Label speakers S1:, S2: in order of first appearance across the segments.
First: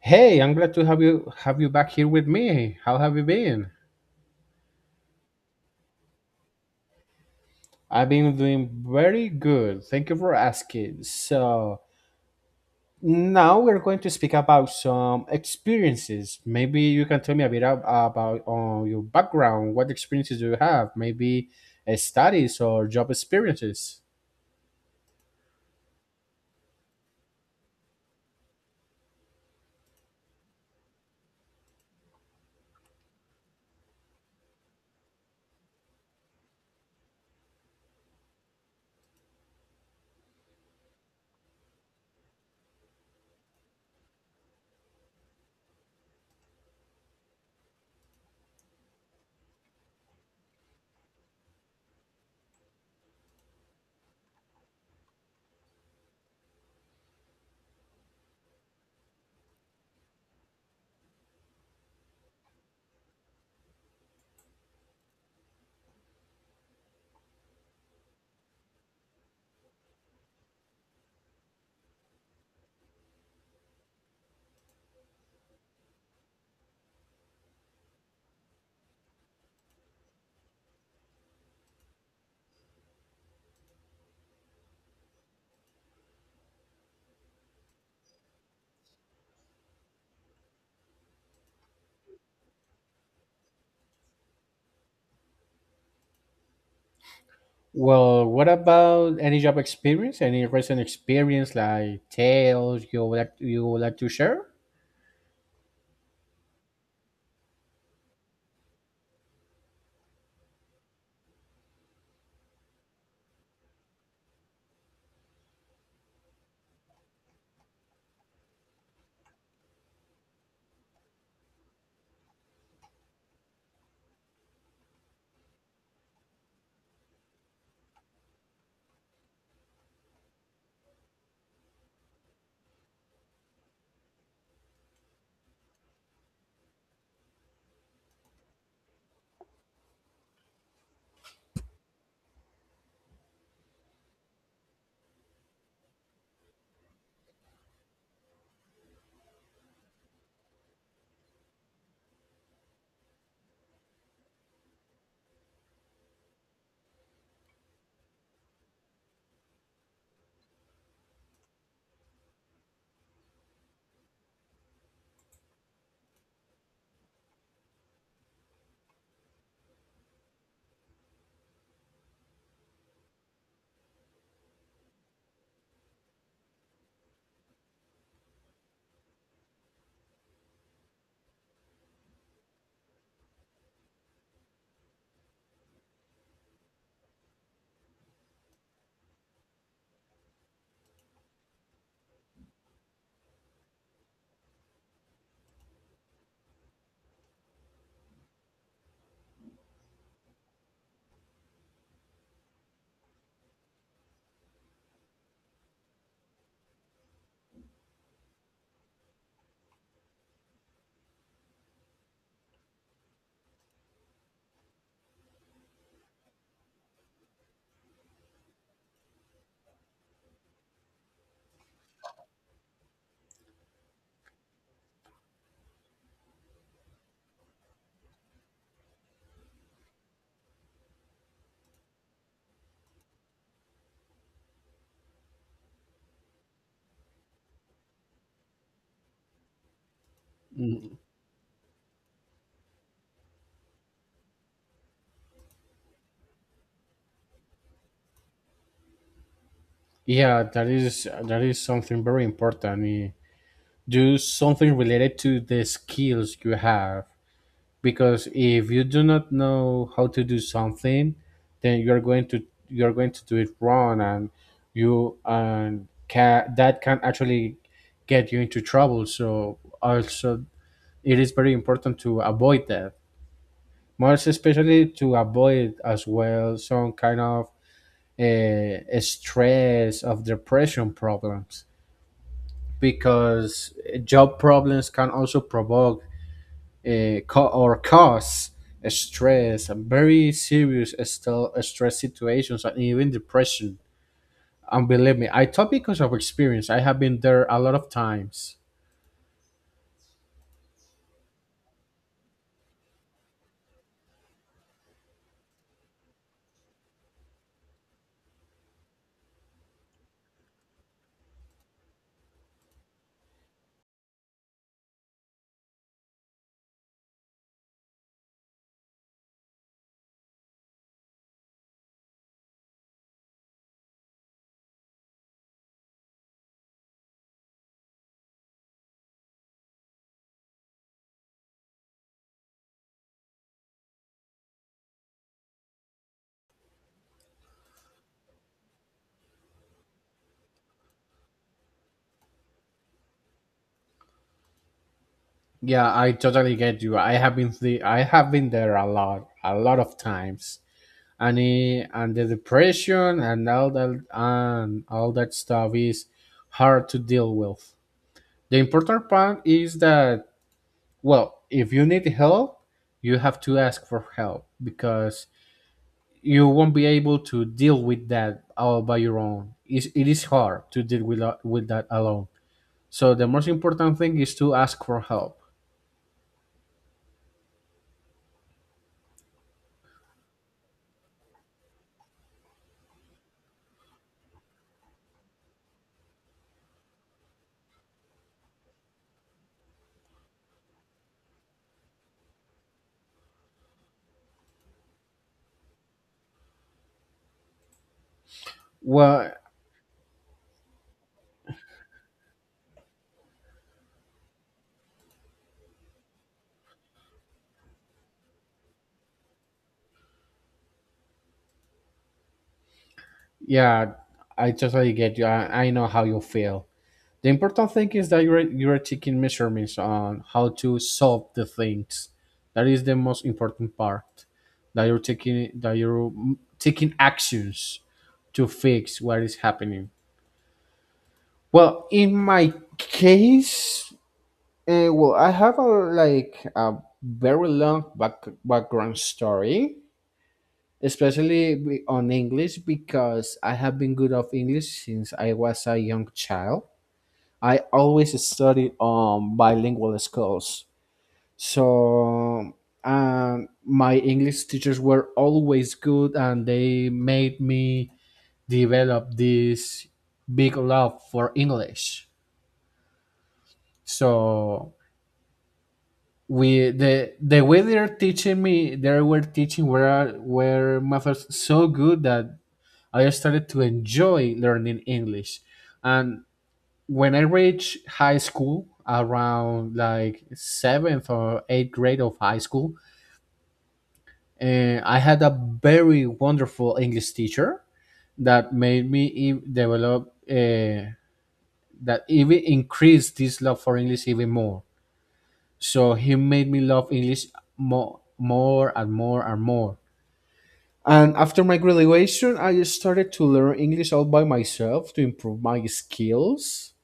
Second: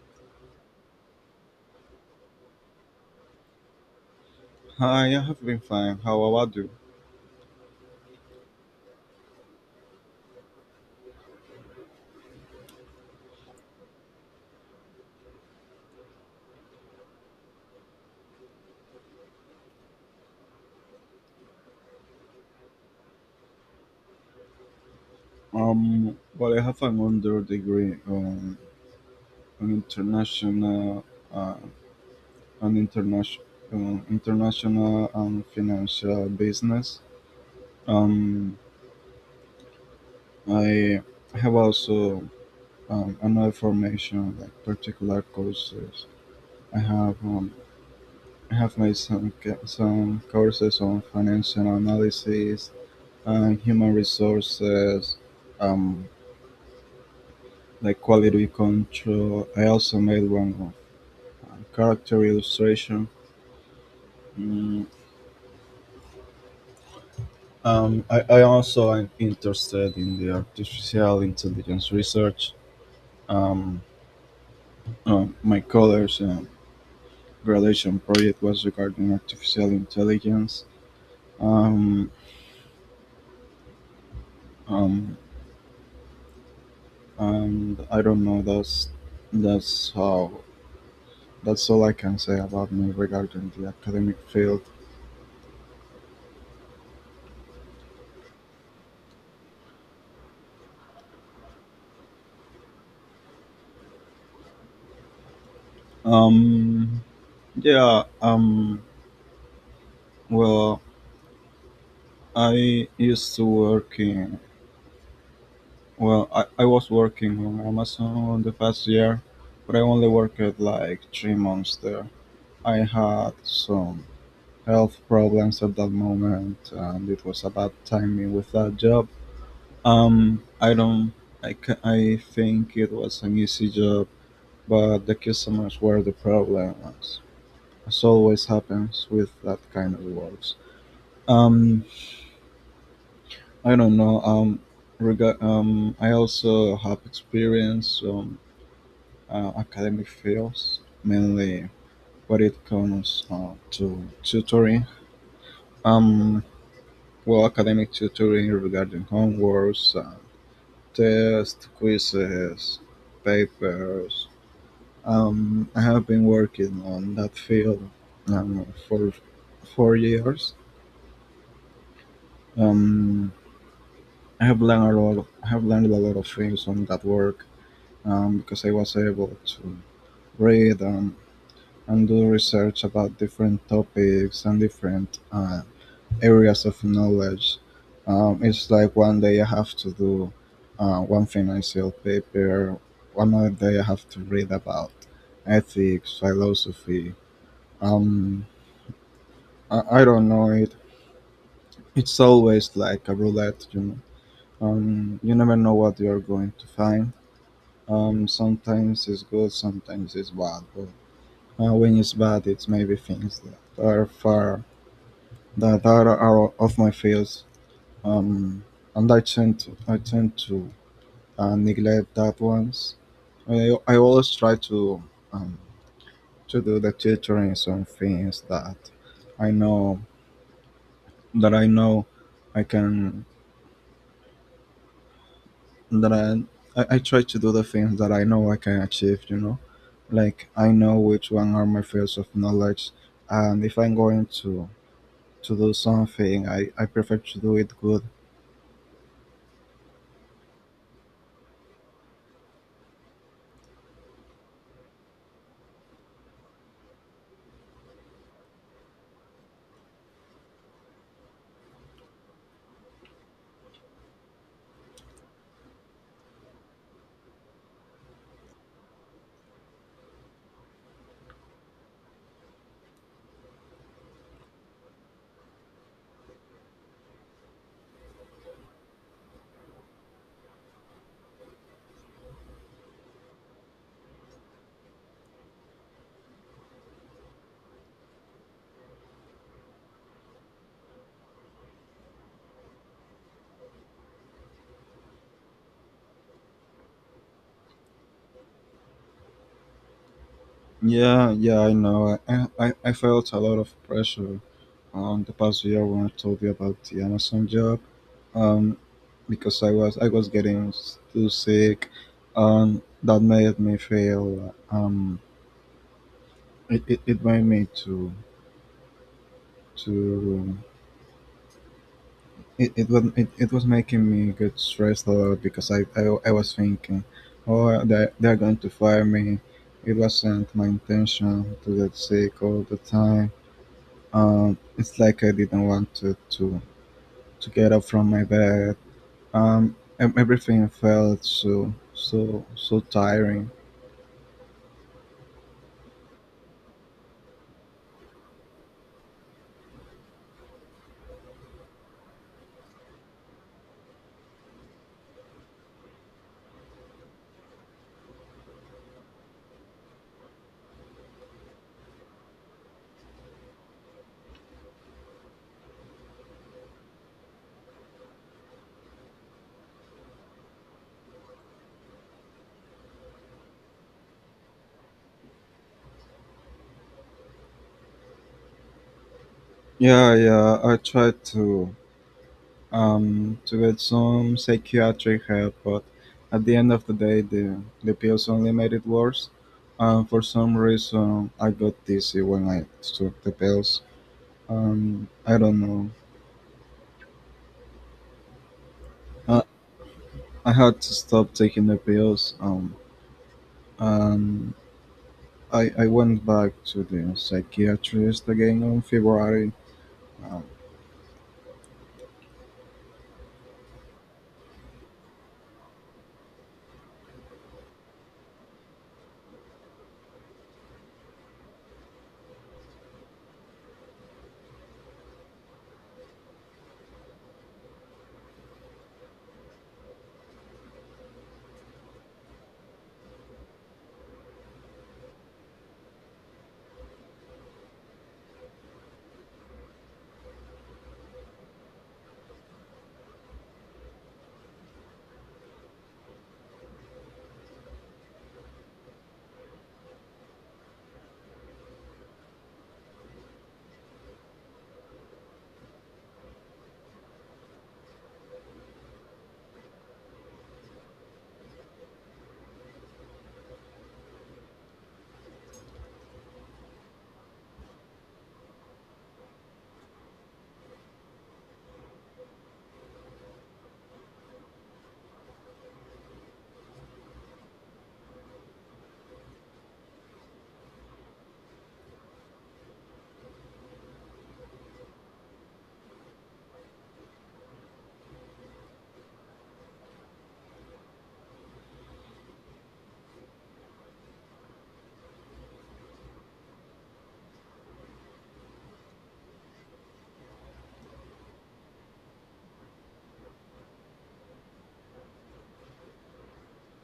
S1: Hey, I'm glad to have you back here with me. How have you been?
S2: Hi, I have been fine. How about you?
S1: I've been doing very good. Thank you for asking. So now we're going to speak about some experiences. Maybe you can tell me a bit about your background. What experiences do you have? Maybe studies or job experiences.
S2: Well, I have an under degree on an uh, an international, international and financial business. Um, I have also another formation, like particular courses. I have um, I have made some courses on financial analysis and human resources. Um, like quality control. I also made one of character illustration. Mm, I also am interested in the artificial intelligence research. Um, my college graduation project was regarding artificial intelligence. Um, um, and I don't know. That's how that's all I can say about me regarding the academic field.
S1: Well, what about any job experience? Any recent experience like tales you would like to share?
S2: Um, yeah. Well, I used to working. Well, I was working on Amazon the past year, but I only worked like 3 months there. I had some health problems at that moment, and it was a bad timing with that job. I don't. I think it was an easy job, but the customers were the problem, as always happens with that kind of works. Um, I don't know. I also have experience academic fields, mainly when it comes to tutoring. Um, well, academic tutoring regarding homeworks, tests, quizzes, papers. I have been working on that field for 4 years. Um, I have learned a lot. I have learned a lot of things on that work, because I was able to read and do research about different topics and different areas of knowledge. It's like one day I have to do one financial paper, one other day I have to read about ethics, philosophy. Um, I don't know it. It's always like a roulette. You never know what you're going to find. Sometimes it's good, sometimes it's bad, but when it's bad, it's maybe things that are far, that are off my fields, um, and I tend to neglect that ones. I always try um, to do the tutoring on things that I know I know I can, that I try to do the things that I know I can achieve. You know, like I know which one are my fields of knowledge, and if I'm going to do something. I prefer to do it good.
S1: Yeah, that is something very important. Do something related to the skills you have, because if you do not know how to do something, then you're going to do it wrong, and you and can that can actually get you into trouble. So also it is very important to avoid that, most especially to avoid as well some kind of stress of depression problems, because job problems can also provoke or cause stress and very serious stress situations and even depression. And believe me, I talk because of experience. I have been there a lot of times.
S2: Yeah, yeah, I know. I felt a lot of pressure on the past year when I told you about the Amazon job. Um, because I was getting too sick, and that made me feel. It, it, it made me to It was making me get stressed a lot because I was thinking, oh they're going to fire me. It wasn't my intention to get sick all the time. It's like I didn't want to get up from my bed. Everything felt so so so tiring.
S1: Yeah, I totally get you. I have been there a lot of times, and the depression and all that stuff is hard to deal with. The important part is that, well, if you need help, you have to ask for help, because you won't be able to deal with that all by your own. It is hard to deal with that alone. So the most important thing is to ask for help.
S2: Yeah, yeah. I tried to get some psychiatric help, but at the end of the day, the pills only made it worse. And for some reason, I got dizzy when I took the pills. I don't know.
S1: Well,
S2: I, I had to stop taking the pills. And I went back to the psychiatrist again on February. Um,
S1: yeah, I totally get you. I know how you feel. The important thing is that you're taking measurements on how to solve the things. That is the most important part. That you're, mm, taking actions to fix what is happening. Well, in my case, well, I have a like a very background story, especially on English, because I have been good of English since I was a young child. I always studied on bilingual schools, so my English teachers were always good, and they made me develop this big love for English. So we the way they're teaching me they were teaching were methods so good that I started to enjoy learning English. And when I reached high school, around like seventh or eighth grade of high school, I had a very wonderful English teacher that made me e- develop that even increased this love for English even more. So he made me love English more, and more. And after my graduation, I started to learn English all by myself to improve my skills,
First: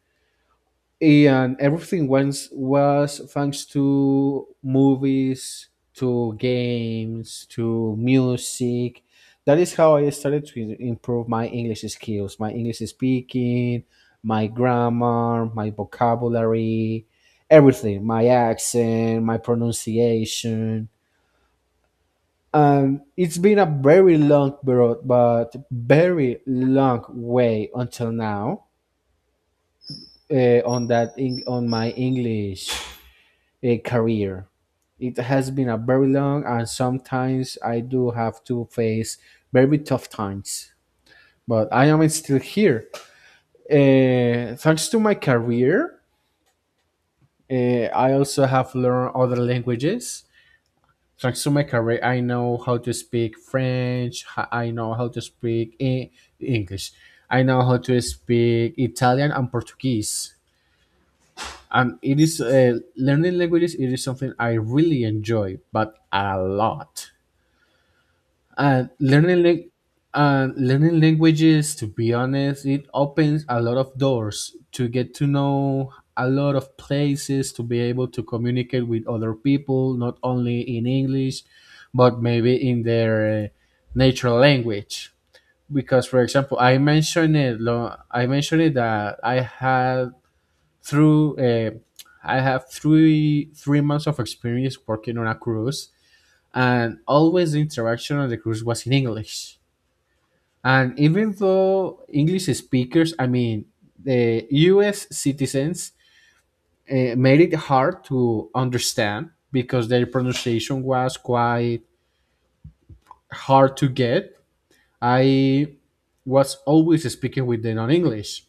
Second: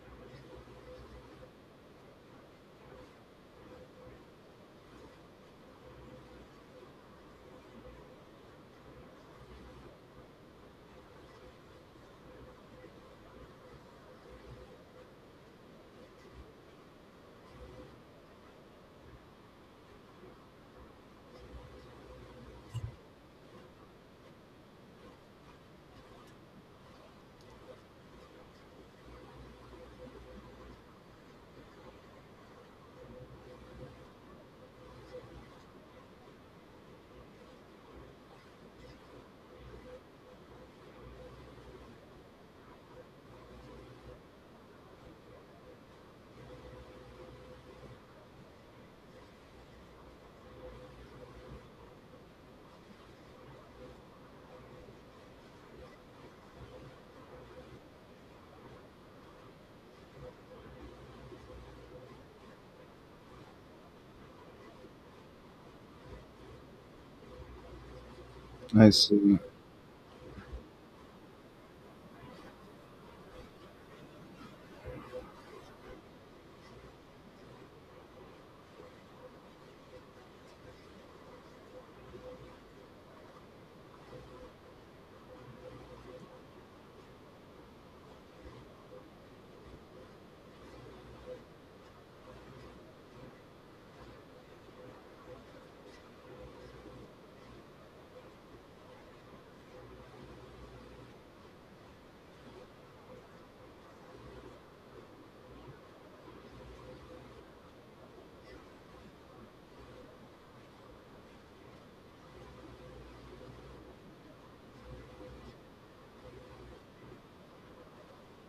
S1: and everything once was thanks to movies, to games, to music. That is how I started to improve my English skills, my English speaking, my grammar, my vocabulary, everything, my accent, my pronunciation. And it's been a very long road, but very long way until now on my English a career. It has been a very long, and sometimes I do have to face very tough times. But I am still here. Thanks to my career, I also have learned other languages. Thanks to my career, I know how to speak French. I know how to speak English. I know how to speak Italian and Portuguese. And it is, learning languages, it is something I really enjoy, but a lot. And
S2: I see,
S1: learning languages, to be honest, it opens a lot of doors, to get to know a lot of places, to be able to communicate with other people not only in English but maybe in their natural language. Because for example, I mentioned it that I had through I have three months of experience working on a cruise, and always the interaction on the cruise was in English. And even though English speakers, I mean, the U.S. citizens made it hard to understand because their pronunciation was quite hard to get. I was always speaking with them on English,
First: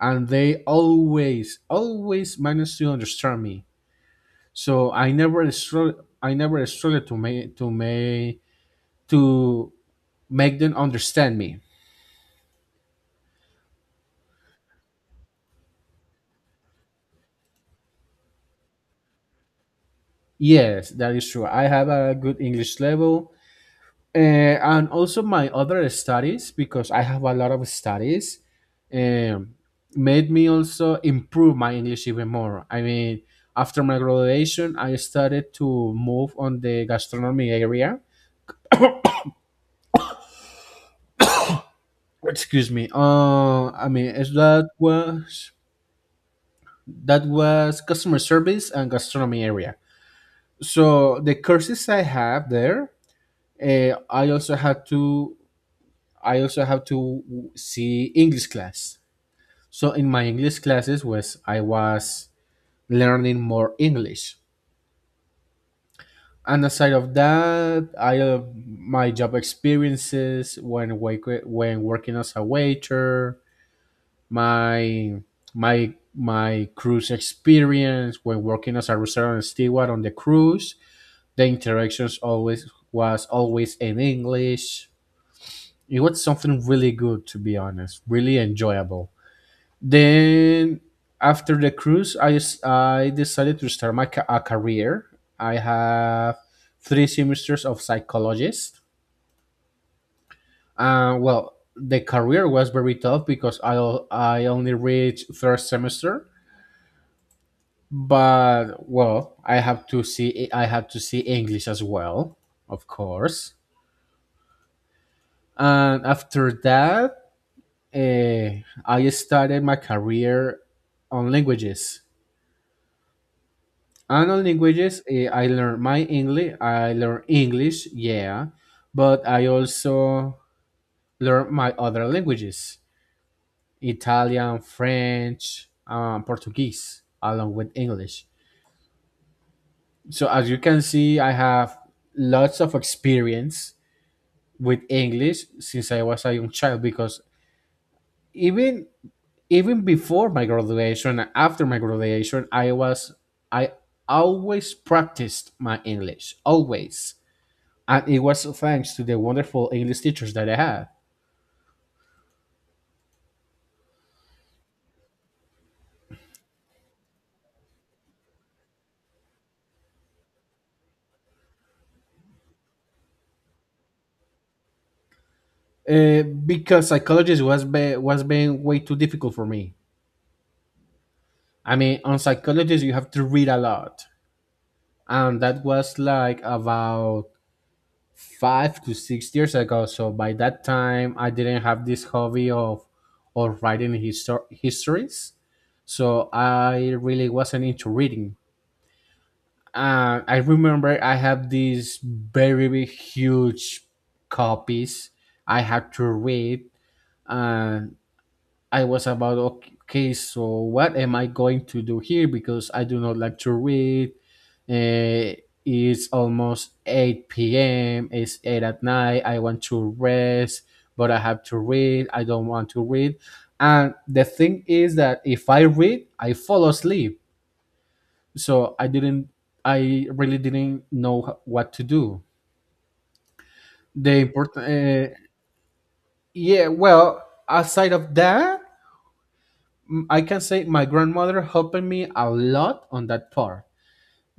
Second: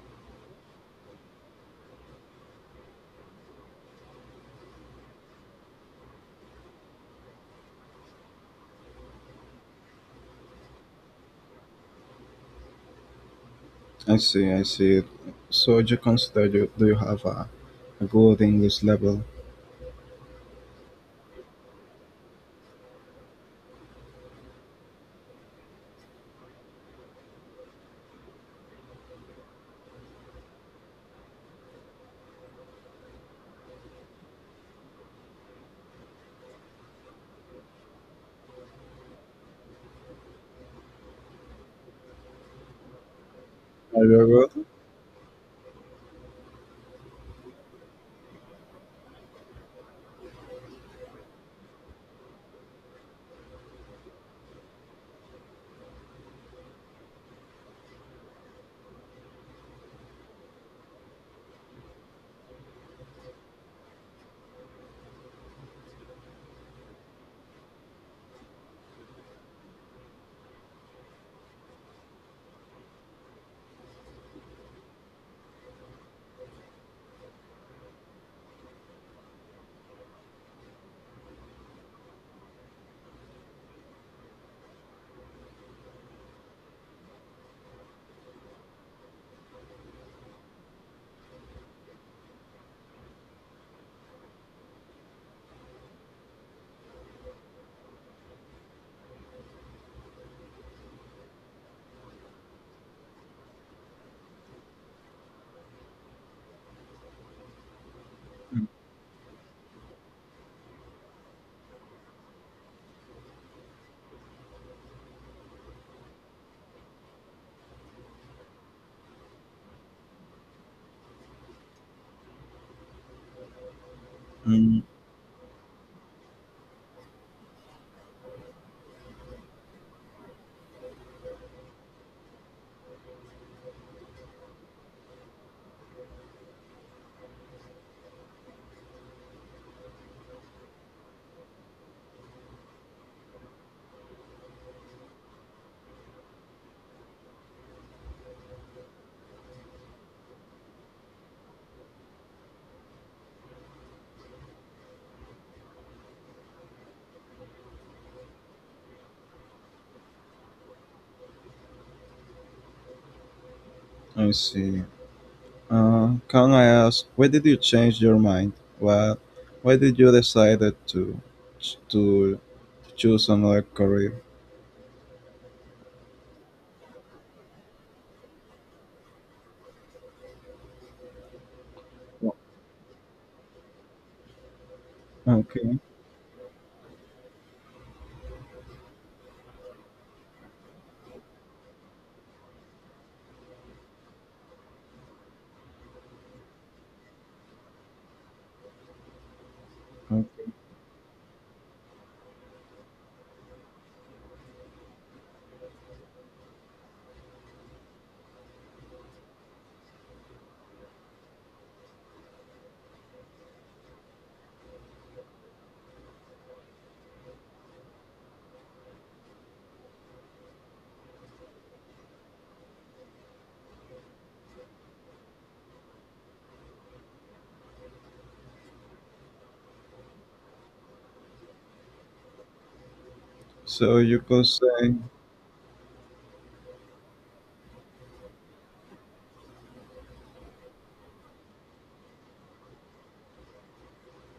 S1: and they always, always managed to understand me. So I never struggled. I never struggled to to make them understand me.
S2: I see, I see. So you consider do you have a good English level?
S1: Yes, that is true. I have a good English level. And also my other studies, because I have a lot of studies, um, made me also improve my English even more. I mean, after my graduation, I started to move on the gastronomy area. Excuse me. I
S2: Are
S1: mean,
S2: you
S1: is
S2: good?
S1: that was customer service and gastronomy area. So the courses I have there, uh, I also had to I also have to see English class. So in my English classes was I was learning more English. And aside of that, I my job experiences when when working as a waiter, my my cruise experience when working as a restaurant steward on the cruise, the interactions always in English. It was something really good, to be honest, really enjoyable. Then after the cruise, I decided to start my a career. I have three semesters of psychologist. Well, the career was very tough because I only reached first semester, but well, I have to see English as well, of course. And after that, I started my career on languages. Unknown
S2: Mm,
S1: languages, I learn my English. I learn English, yeah, but I also learn my other languages: Italian, French, Portuguese, along with English. So as you can see, I have lots of experience with English since I was a young child, because even even before my graduation and after my graduation, I was I always practiced my English always, and it was thanks to the wonderful English teachers that I had.
S2: I see. Can I ask, why did you change your mind? What, why did you decided to choose another career?
S1: Because psychology was was being way too difficult for me. I mean, on psychology you have to read a lot, and that
S2: Okay.
S1: was like about 5 to 6 years ago. So by that time, I didn't have this hobby of histories, so I really wasn't into reading. I
S2: Okay.
S1: remember I have these very big, huge copies I had to read, and I was about, okay, okay, so what am I going to do here? Because I do not like to read. Uh, it's almost 8 p.m. It's 8 at night. I want to rest, but I have to read. I don't want to read. And the thing is that if I read, I fall asleep. So i didn't i really didn't know what to do.
S2: So
S1: The
S2: you could
S1: important
S2: say,
S1: yeah, well, aside of that, I can say my grandmother helped me a lot on that part,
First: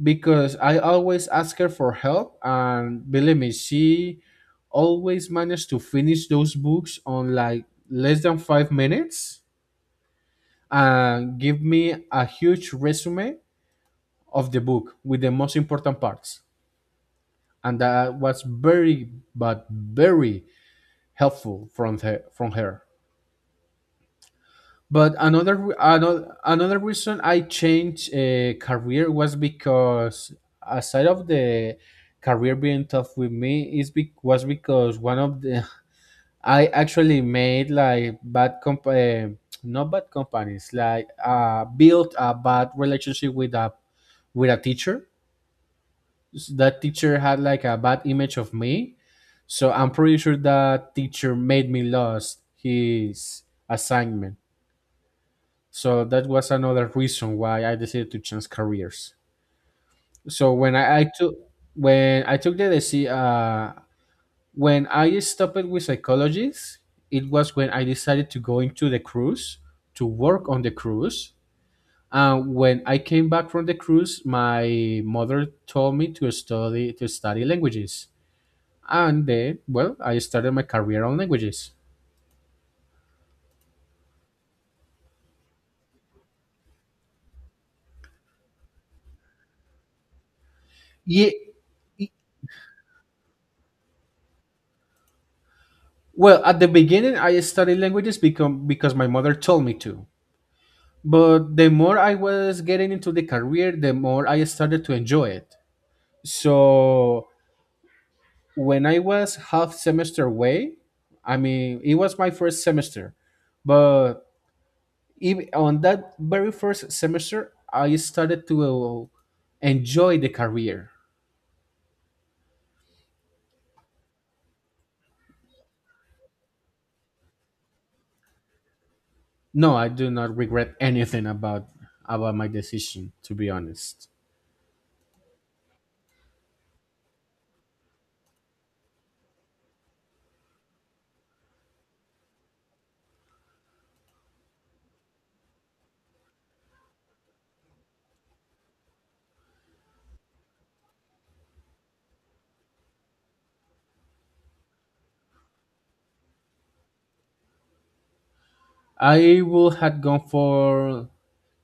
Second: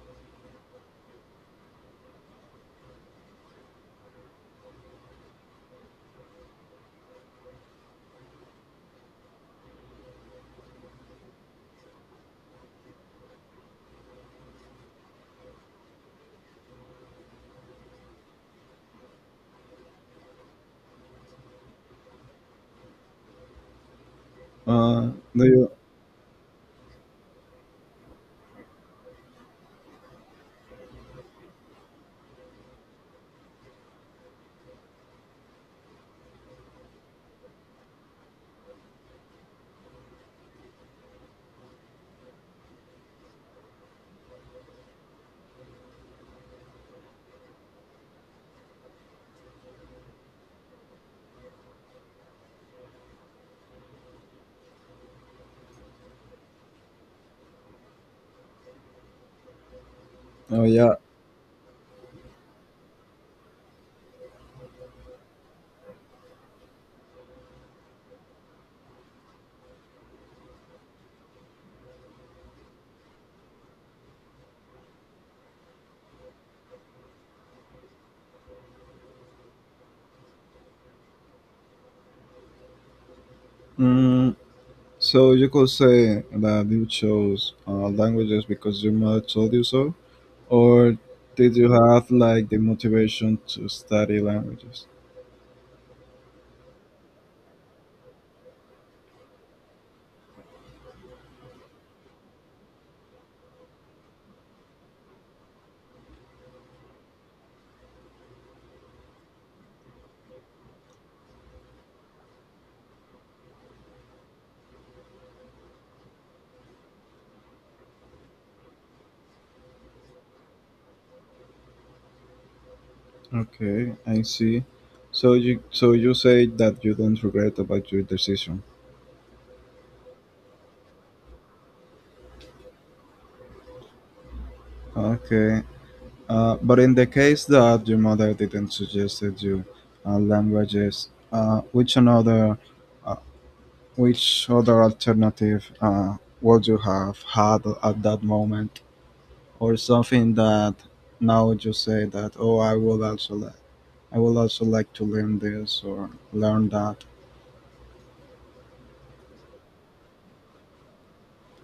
S1: because I always ask her for help, and believe me, she always managed to finish those books on like less than 5 minutes, and give me a huge resume of the book with the most important parts. And that was very, but very helpful from from her. But
S2: do
S1: another
S2: you?
S1: another another reason I changed career was because, aside of the career being tough with me, was because one of the, I actually made like bad comp not bad companies, like uh, built a bad relationship with a teacher. That teacher had like a bad image of me. So I'm pretty sure that teacher made me lost his assignment. So that was another reason why I decided to change careers. So
S2: Oh
S1: when
S2: yeah.
S1: I, I took when I took the deci- when I stopped with psychologists, it was when I decided to go into the cruise to work on the cruise. And when I came back from the cruise, my mother told me to study languages. And then, well, I started my career on languages.
S2: Mm, so you could say that you chose languages because your mother told you so, or
S1: Yeah,
S2: did you have like the motivation to study languages?
S1: well, at the beginning I studied languages become because my mother told me to, but the more I was getting into the career, the more I started to enjoy it. So when I was half semester away, I mean, it was my first semester, but even on that very first semester I started to enjoy the career.
S2: Okay, I see. So you say that you don't regret about your decision.
S1: No, I do not regret anything about my decision. To be honest,
S2: Okay. But in the case that your mother didn't suggested you languages, uh, which other alternative would you have had at that moment, or something that now you say that, oh, I would also like to learn this or learn that.
S1: I would have gone for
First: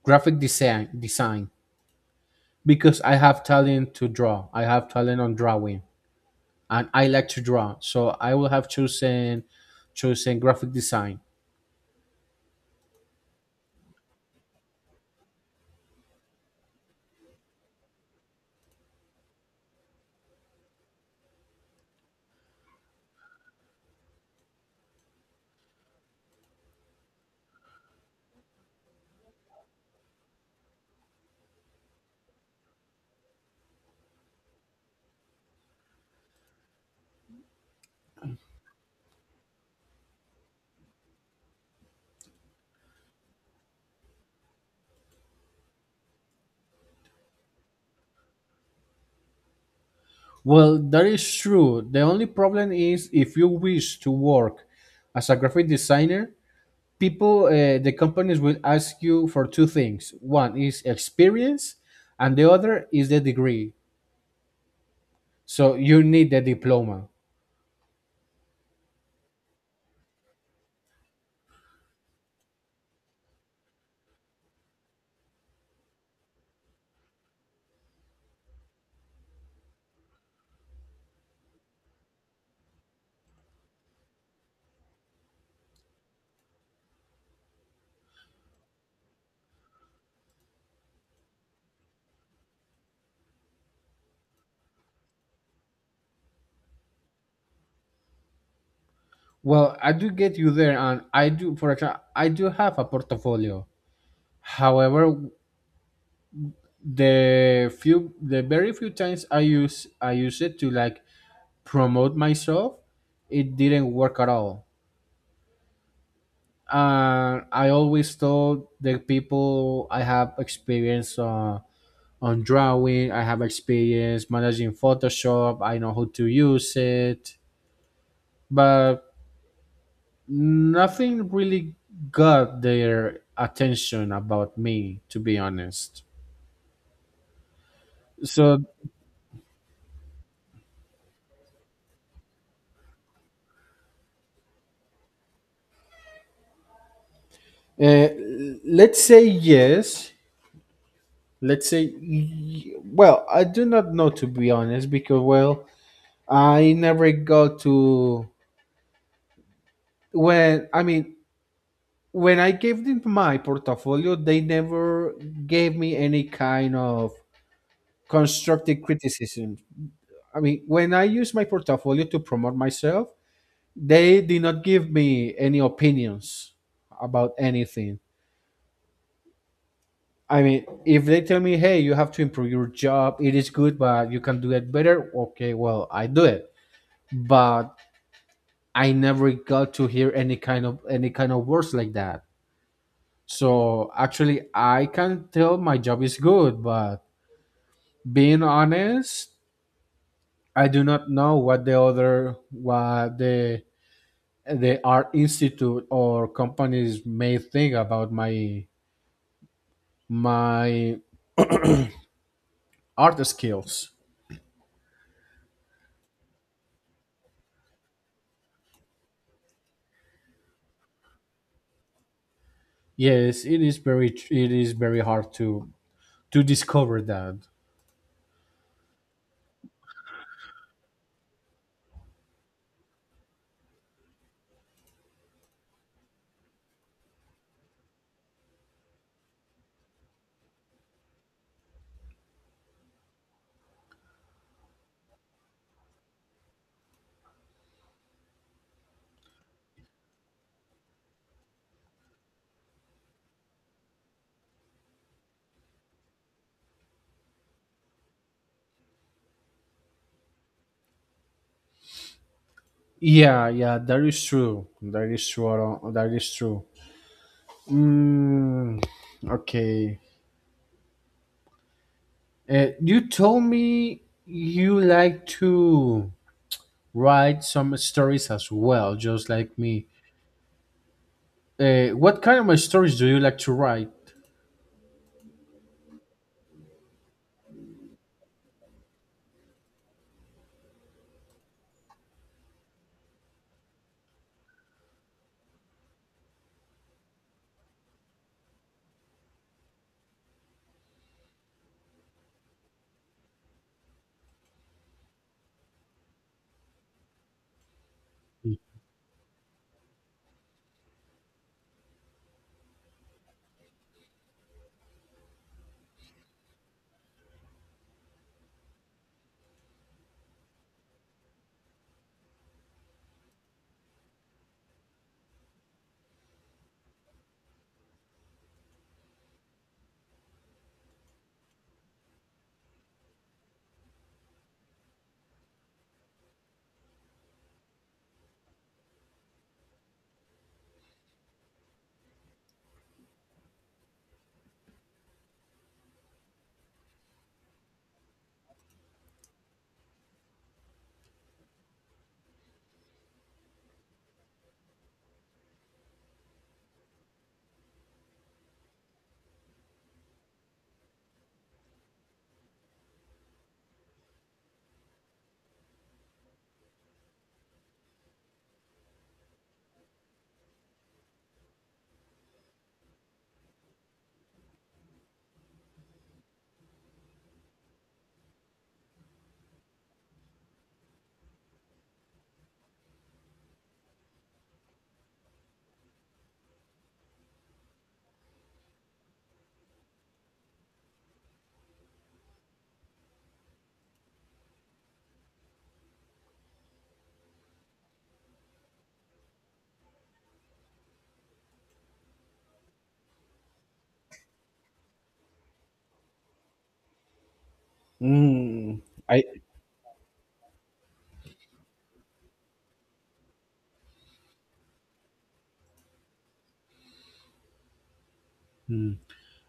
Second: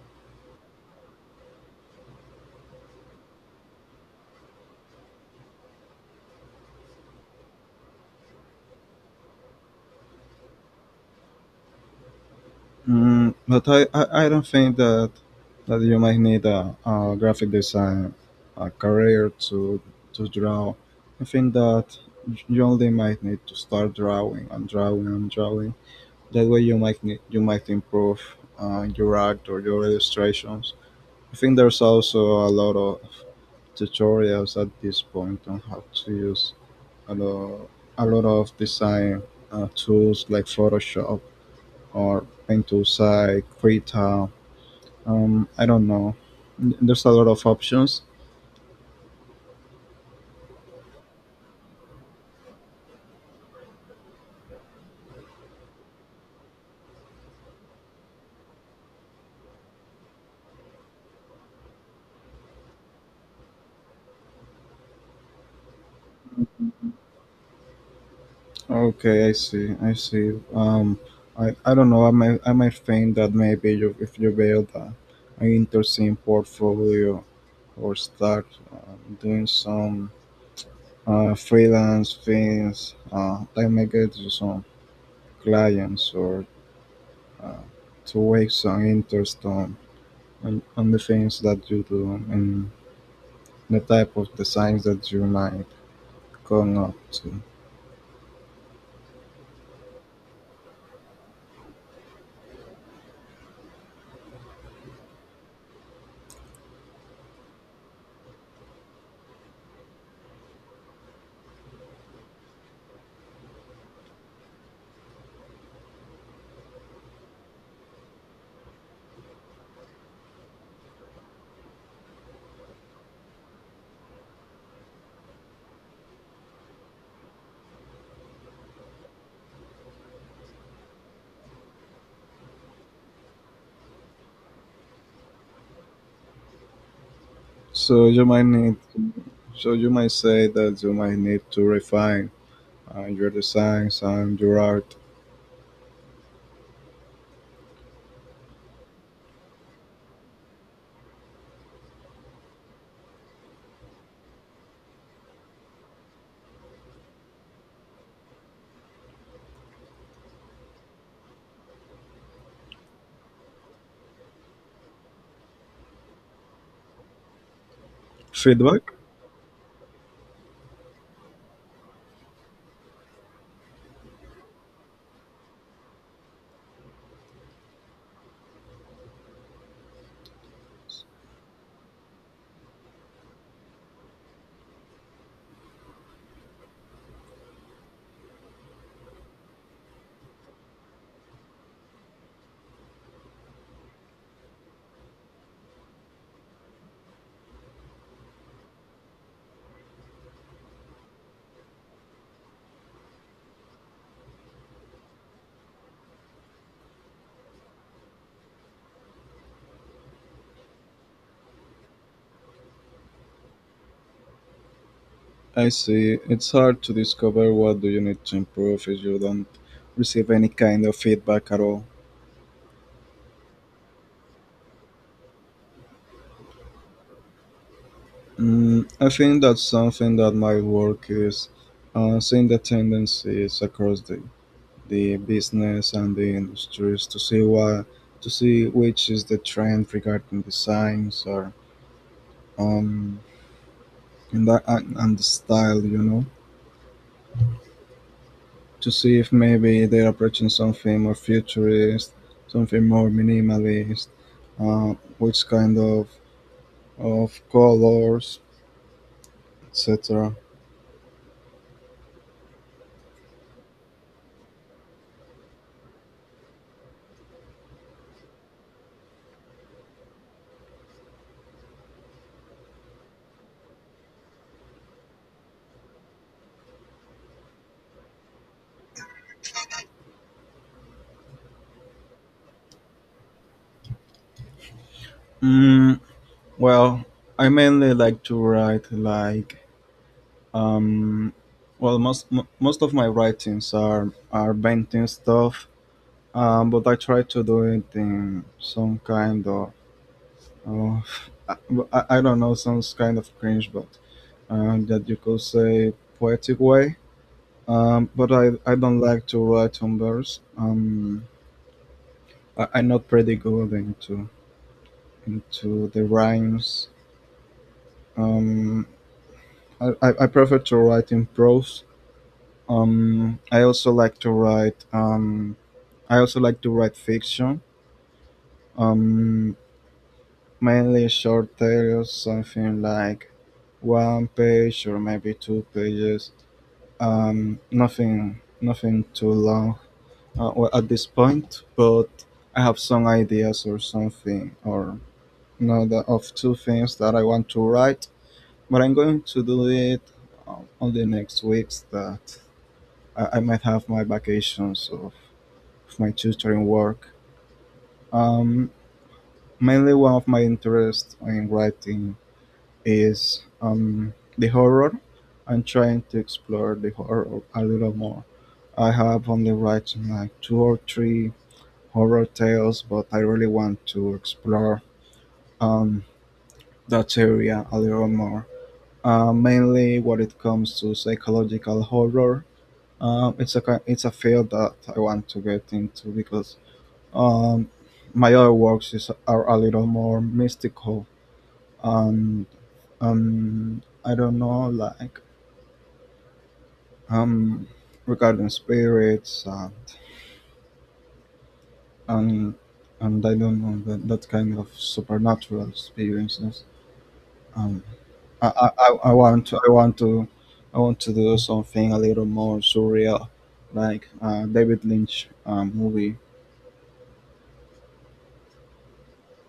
S1: graphic design design, because I have talent to draw. I have talent on drawing, and I like to draw. So I would have chosen graphic design.
S2: But I don't think that you might need a graphic design a career to draw. I think that you only might need to start drawing and drawing and drawing. That way you might improve your art or your illustrations. I think there's also a lot of tutorials at this point on how to use a lot, a lot of design tools like Photoshop or Paint to Site, Krita. I don't know. There's a lot of options.
S1: Well, that is true. The only problem is, if you wish to work as a graphic designer, people the companies will ask you for two things: one is experience, and the other is the degree. So you need the diploma.
S2: Okay, I see. I see. I don't know. I might think that maybe if you build an interesting portfolio or start doing some freelance things, that may get you some clients or uh, to wake some interest on the things that you do and the type of designs that you might come up to.
S1: Well, I do get you there, and I do, for example, I do have a portfolio. However, the very few times I use it to like promote myself, it didn't work at all. And I always told the people, I have experience, on drawing. I have experience managing Photoshop. I know how to use it, but nothing really got their attention about me, to be honest.
S2: So you might
S1: So
S2: need, so you might say that you might need to refine your designs and your art.
S1: uh, let's say yes. Let's say, well, I do not know, to be honest, because, well, I never got to when I mean when I gave them my portfolio, they never gave me any kind of constructive
S2: Feedback.
S1: criticism. I mean, when I use my portfolio to promote myself, they did not give me any opinions about anything. I mean, if they tell me, hey, you have to improve your job, it is good, but you can do it better, okay, well, I do it. But I never got to hear any kind of words like that. So actually I can tell my job is good, but being honest, I do not know what the other what the art institute or companies may think about my my art skills.
S2: I see. It's hard to discover what do you need to improve if you don't receive any kind of feedback at all.
S1: Yes, it is very it is very hard to discover that.
S2: I think that's something that might work is seeing the tendencies across the business and the industries to see what to see which is the trend regarding designs or um, in that, and the style, to see if maybe they're approaching something more futurist, something more minimalist, which kind of colors, etc.
S1: Yeah, yeah, that is true, Aaron, that is true. Mm, okay, you told me you like to write some stories as well, just like me. What kind of stories do you like to write?
S2: Mm, well, I mainly like to write like, um, well, most of my writings are painting stuff, but I try to do it in some kind of, I don't know, sounds kind of cringe, but that you could say poetic way. But I don't like to write on verse. I'm not pretty good into the rhymes. Um, I prefer to write in prose. I also like to write. I also like to write fiction. Um, Mainly short tales, something like one page or maybe two pages. Nothing too long, well, at this point, but I have some ideas or something, or of two things that I want to write. But I'm going to do it on the next weeks that I might have my vacations of my tutoring work. Um, Mainly, one of my interests in writing is the horror. I'm trying to explore the horror a little more. I have only written like two or three horror tales, but I really want to explore um, that area a little more. Mainly when it comes to psychological horror, it's a field that I want to get into, because um, my other works are a little more mystical, and, I don't know, like, um, regarding spirits and, and, and I don't know, that kind of supernatural experiences. Um, I, I,
S1: Mm,
S2: I I
S1: I
S2: want I want to do something a little more surreal, like David Lynch, movie.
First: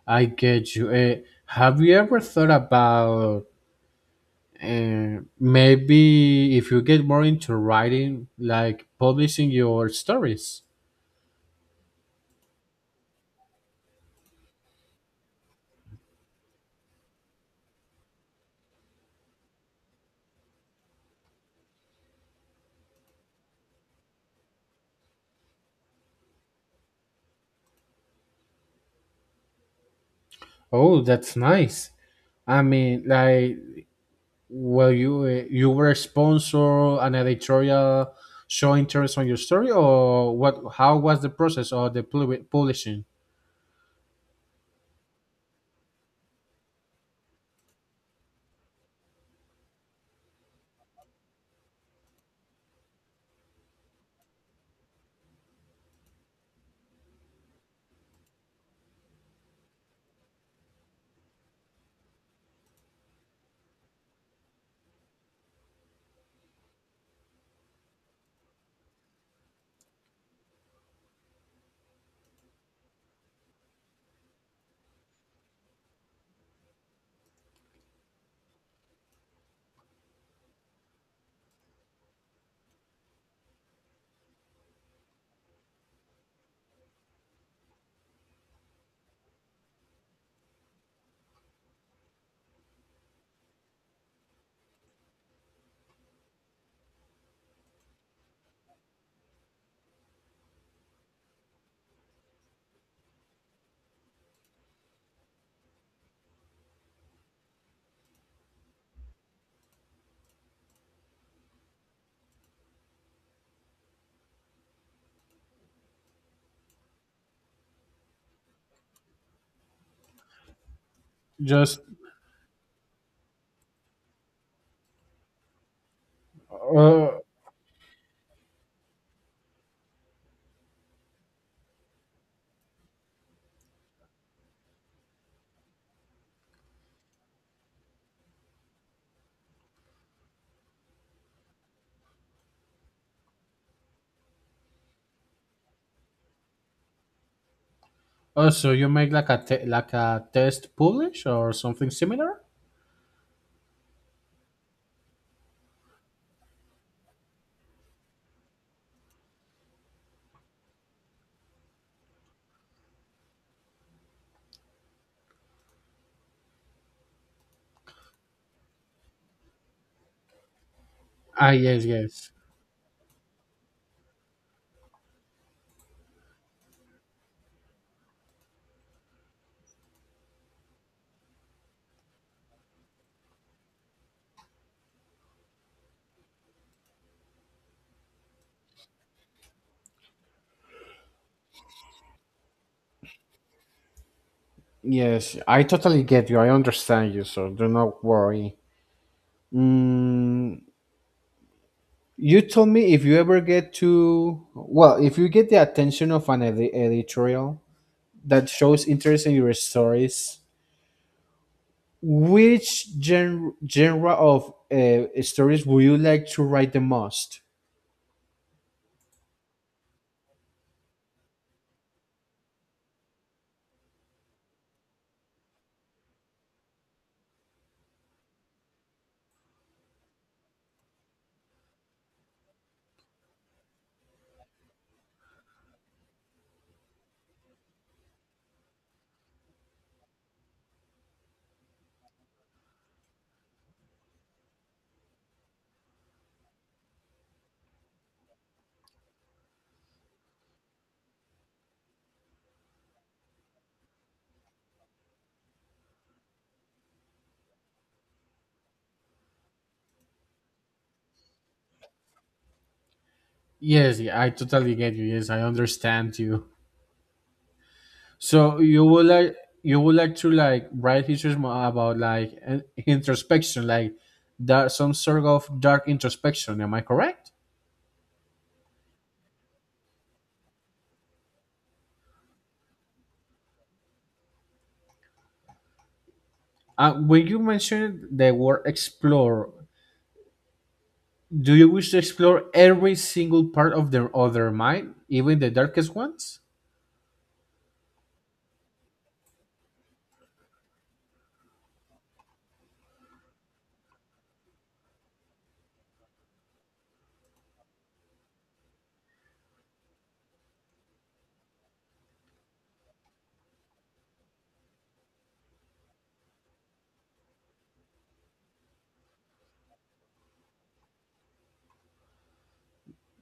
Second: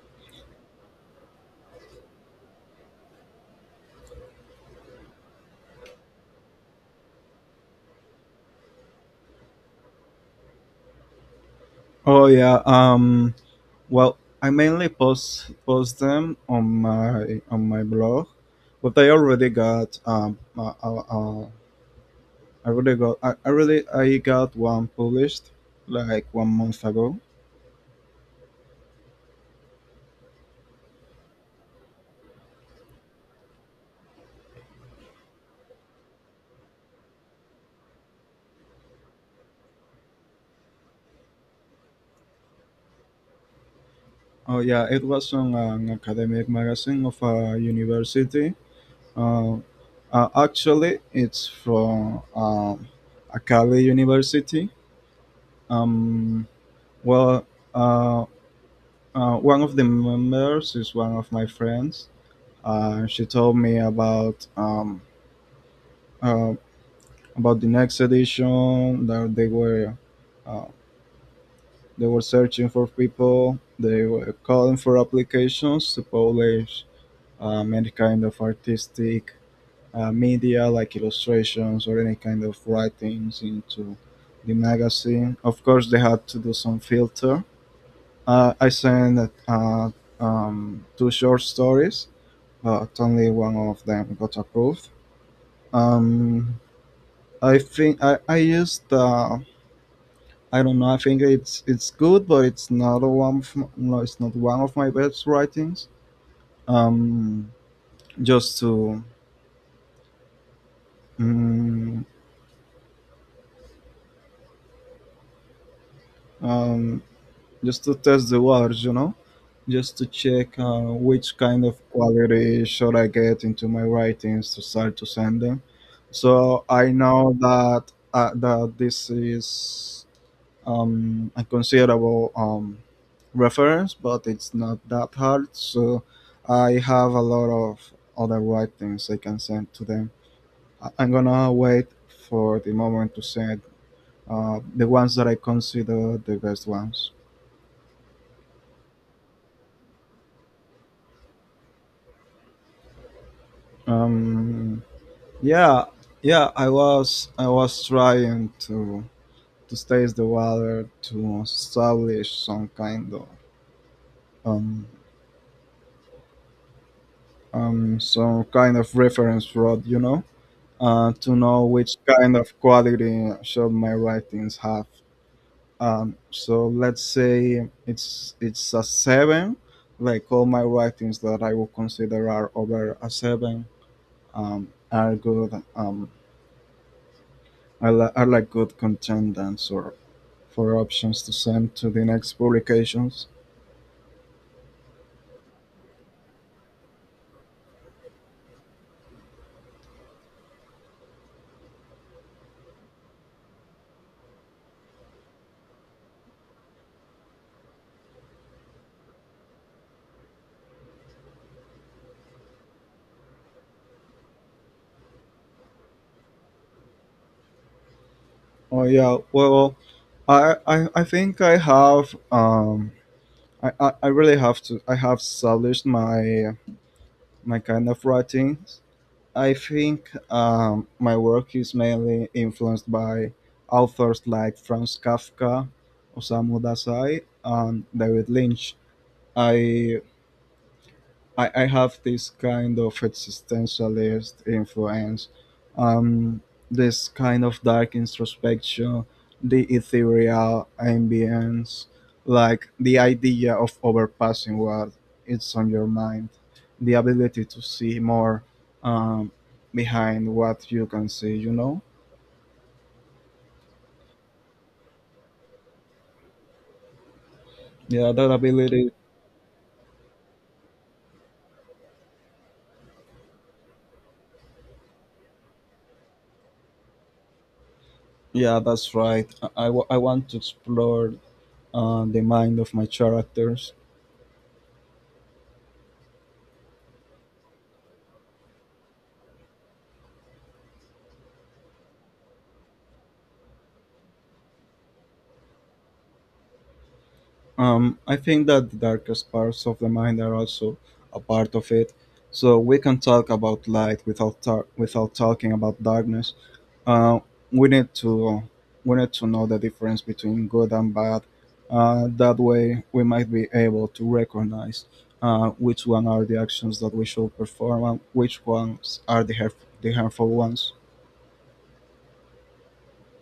S1: I get you. Have you ever thought about, maybe if you get more into writing, like publishing your stories?
S2: Oh yeah. Well, I mainly post them on my blog, but I already got. I really got. I really I got one published like one month ago.
S1: Oh, that's nice. I mean, like, well, you you were a sponsor, an editorial show interest on your story, or what? How was the process of the publishing?
S2: Oh yeah, it was on an academic magazine of a university. Uh, Actually, it's from Akali University. Um, well, uh, One of the members is one of my friends. She told me about, uh, about the next edition that they were, uh, they were searching for people. They were calling for applications to publish any kind of artistic media like illustrations or any kind of writings into the magazine. Of course, they had to do some filter. I sent, two short stories, but only one of them got approved. Um, I think I used, I don't know. I think it's good, but it's not a one. Of no, it's not one of my best writings. Um, just to, mm, um, just to test the waters, just to check, which kind of
S1: Just
S2: quality should I get into my writings to start to send them. So I
S1: uh,
S2: know that, that this is a considerable, reference, but it's not that hard. So I have a lot of other writings I can send to them. I'm gonna wait for the moment to send the ones that I consider the best ones.
S1: also, you make like a like a test publish or something similar?
S2: Um, Yeah, yeah, I was trying to taste the water to establish um some kind of reference rod, to
S1: Ah,
S2: know
S1: yes,
S2: which
S1: yes.
S2: kind of quality should my writings have. So let's say it's a seven, like all my writings that I would consider are over a seven, are good, are like good contenders or for options to send to the next publications.
S1: Yes, I totally get you. I understand you, so do not worry. Mm, you told me if you ever get to, well, if you get the attention of an editorial that shows interest in your stories, which genre of stories would you like to write the most?
S2: Oh yeah, well, I think I have, I really, have to I have established my kind of writings. I think my work is mainly influenced by authors like Franz Kafka, Osamu Dazai, and David Lynch. I I have this kind of existentialist influence, um, this kind of dark introspection, the ethereal ambience, like the idea of overpassing what is on your mind, the ability to see more, um, behind what you can see, you know?
S1: Yes, yeah, I totally get you. Yes, I understand you.
S2: Yeah, that
S1: So you
S2: ability.
S1: would like to like write histories more about like an introspection, like that, some sort of dark introspection. Am I correct?
S2: Yeah, that's right. I want to explore the mind of my characters.
S1: When you mentioned the word explore, do you wish to explore every single part of their other mind, even the darkest ones?
S2: I think that the darkest parts of the mind are also a part of it. So we can talk about light without talking about darkness. Uh, we need to we need to know the difference between good and bad. That way, we might be able to recognize, which one are the actions that we should perform and which ones are the harmful ones.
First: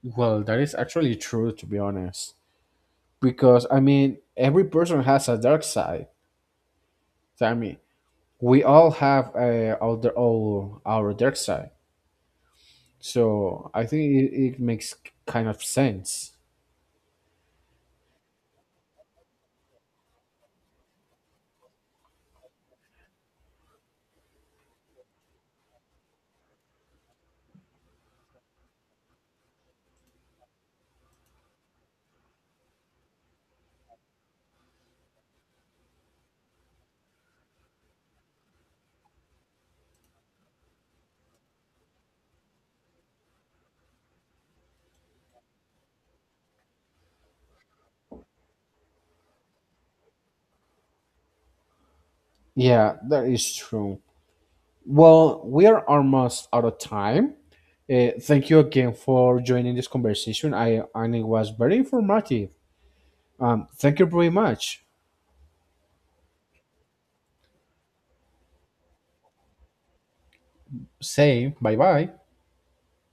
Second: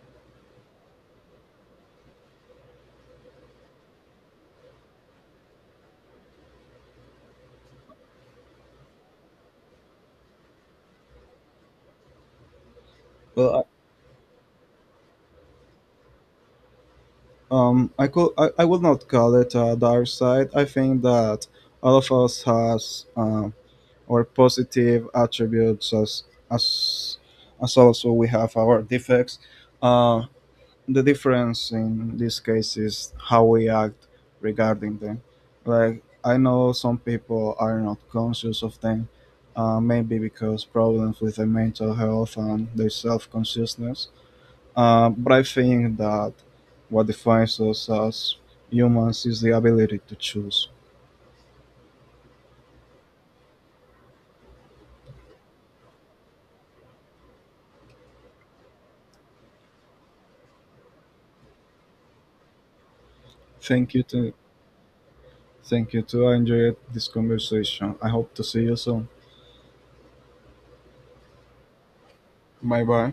S1: Well, that is actually true, to be honest. Because I mean, every person has a dark side. So, I mean, we all have our dark side.
S2: Well,
S1: So
S2: I-
S1: I think it makes kind of sense.
S2: um, I could I, I would not call it a dark side. I think that all of us has. Or positive attributes as, as also we have our defects. Uh, the difference in this case is how we act regarding them. Like I know some people are not conscious of them, maybe because problems with their mental health and their self-consciousness. But I think that what defines us as humans is the ability to choose.
S1: Yeah, that is true. Well, we are almost out of time. Thank you again for joining this conversation. I and It was very informative.
S2: Thank
S1: Thank
S2: you
S1: you very
S2: to
S1: much.
S2: Thank you too. I enjoyed this conversation. I hope to see you soon.
S1: Say bye bye.
S2: Bye bye.